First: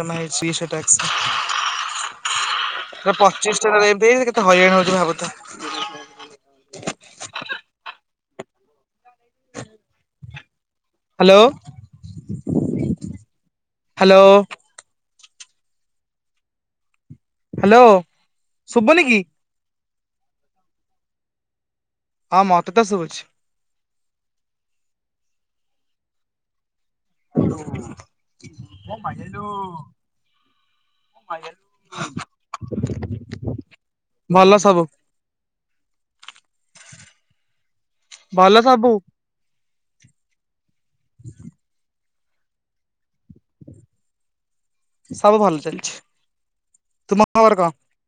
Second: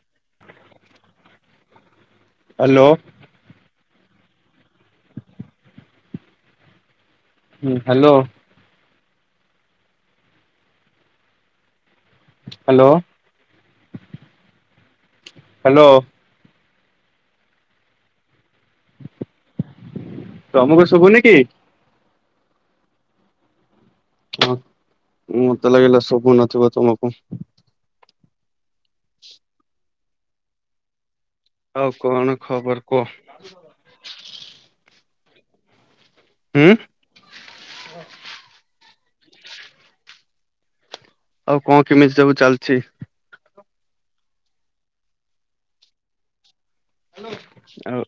ଜମା ହେଇଛି ସେ ଟାସ୍କ ହ୍ୟାଲୋ ସେ ପଚିଶ। [unintelligible] ଏମତି କେେ ହଇରାଣ ହଉଛି ଭାବୁ ଥିବା ହୁଁ ହୁଁ। [unintelligible] ହୁଁ, ହ୍ୟାଲୋ। ହ [unintelligible] hello. Hello. Hello hello hello ଶୁଭୁନି କି? ତମୁକୁ ଶୁଭୁନି କି? ହଁ ମତେ ତ ଶୁଭୁଛି। ହଁ, ମତେ ଲାଗିଲା ଶୁଭୁ ନଥିବ ତମକୁ। ହଁ ମ ମଜନୁ ଆଉ କଣ ଖବର କୁହ? ଭଲ ସବୁ। ଉଁ। ଭଲ ସବୁ। ଆଉ କଣ କେମିତି ସବୁ ଚାଲିଛି? ସବୁ ଭଲ ଚାଲିଛି। ତୁମ ଖବର କଣ ଆଉ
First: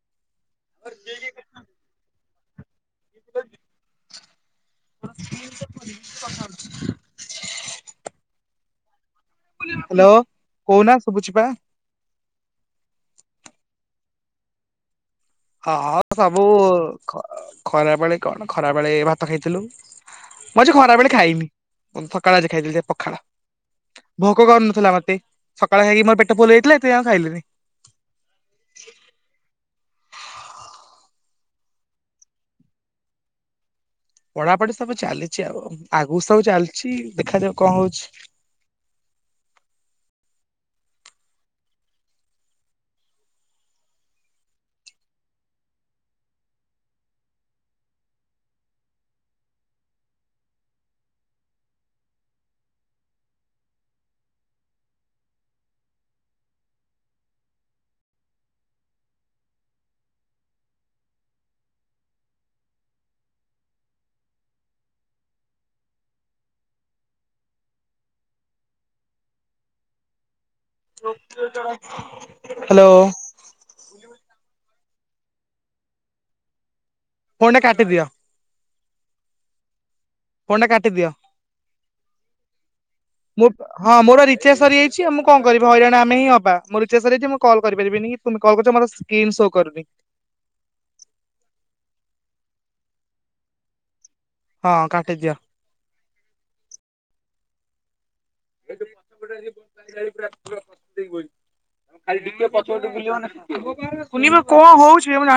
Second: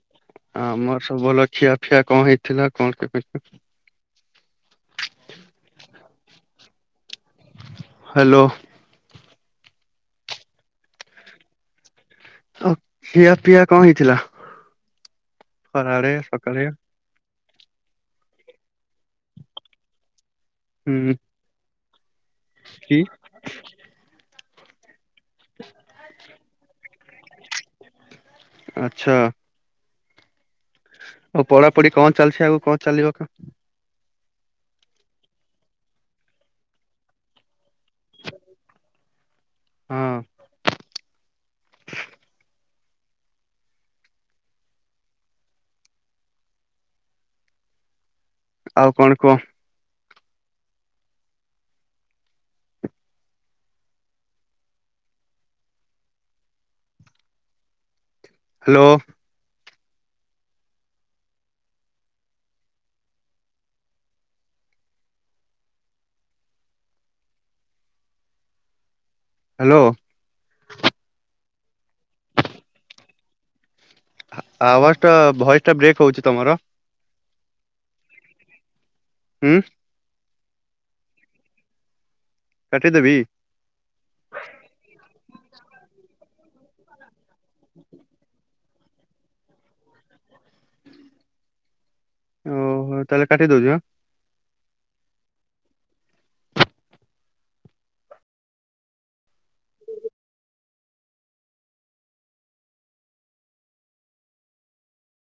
ଆମର ସବୁ ଭଲ ଖିଆ ଫିଆ କଣ ହେଇଥିଲା କଣ କେ କଛ। [unintelligible] ହ୍ୟାଲୋ। ହ୍ୟାଲୋ, କହୁନା ଶୁଭୁଛିି ପା। ଆଉ ଖିଆ ପିଆ କଣ ହେଇଥିଲା? ହଁ ହଁ ଖରାବେଳେ ସବୁ ସକାଳେ ଖରାବେଳେ କଣ? ଖରାବେଳେ ଭାତ ଖାଇଥିଲୁ ମୁଁ ଆଜି ଖରାବେେଳେ ହୁଁ ଖାଇନି। ସକାଳେ ଆଜି ଖାଇଥିଲି କି ପଖାଳ ଭୋକ କରୁ ନଥିଲା ମତେ। ସକାଳେ ଖାଇକି ମୋ ପେଟ ପୁଲ ହେଇଥିଲା ସେ ଏବେ ଆଉ ଖାଇଲିନି। ଆଚ୍ଛା। ହଉ ପଢାପଢି କଣ ଚାଲିଛି ଆଗ କଣ ଚାଲିବ। ପଢାପଢି ସବୁ ଚାଲିଛି ଆଉ ଆଗକୁ ସବୁ ଚାଲିଛି ଦେଖାଯାଉ କଣ ହଉଛି। ହଁ। ଆଉ କଣ କୁହ? ହ୍ୟାଲୋ। ହ୍ୟାଲୋ। ହ୍ୟାଲୋ। ଆବାଜ ଟା ଭଏସ୍ ଟା ବ୍ରେକ୍ ହଉଛି ତମର। ଫୋନଟା କାଟିଦିଅ। ହୁଁ। ଫୋନଟା କାଟିଦିଅ। କାଟିଦେବି? ମୁଁ ହଁ ମୋର ପା ରିଚାର୍ଜ ସରିଯାଇଛି। ମୁଁ କଣ କରିବି? ହରାଣ ଆମେ ହିଁ ହବା। ମୋ ରିଚାର୍ଜ ସରିଯାଇଛି ମୁଁ କଲ କରିପାରିବିନି କି ତମେ କଲ କରିଛ ମତେ ସ୍କିନ ସୋ କରୁନି। ଓହୋ। ତାହେଲେ କାଟି ଦଉଚି ଆ। ହଁ କାଟିଦିଅ। [inaudible] କୁନି ବୋଉ କଣ ହଉଛି?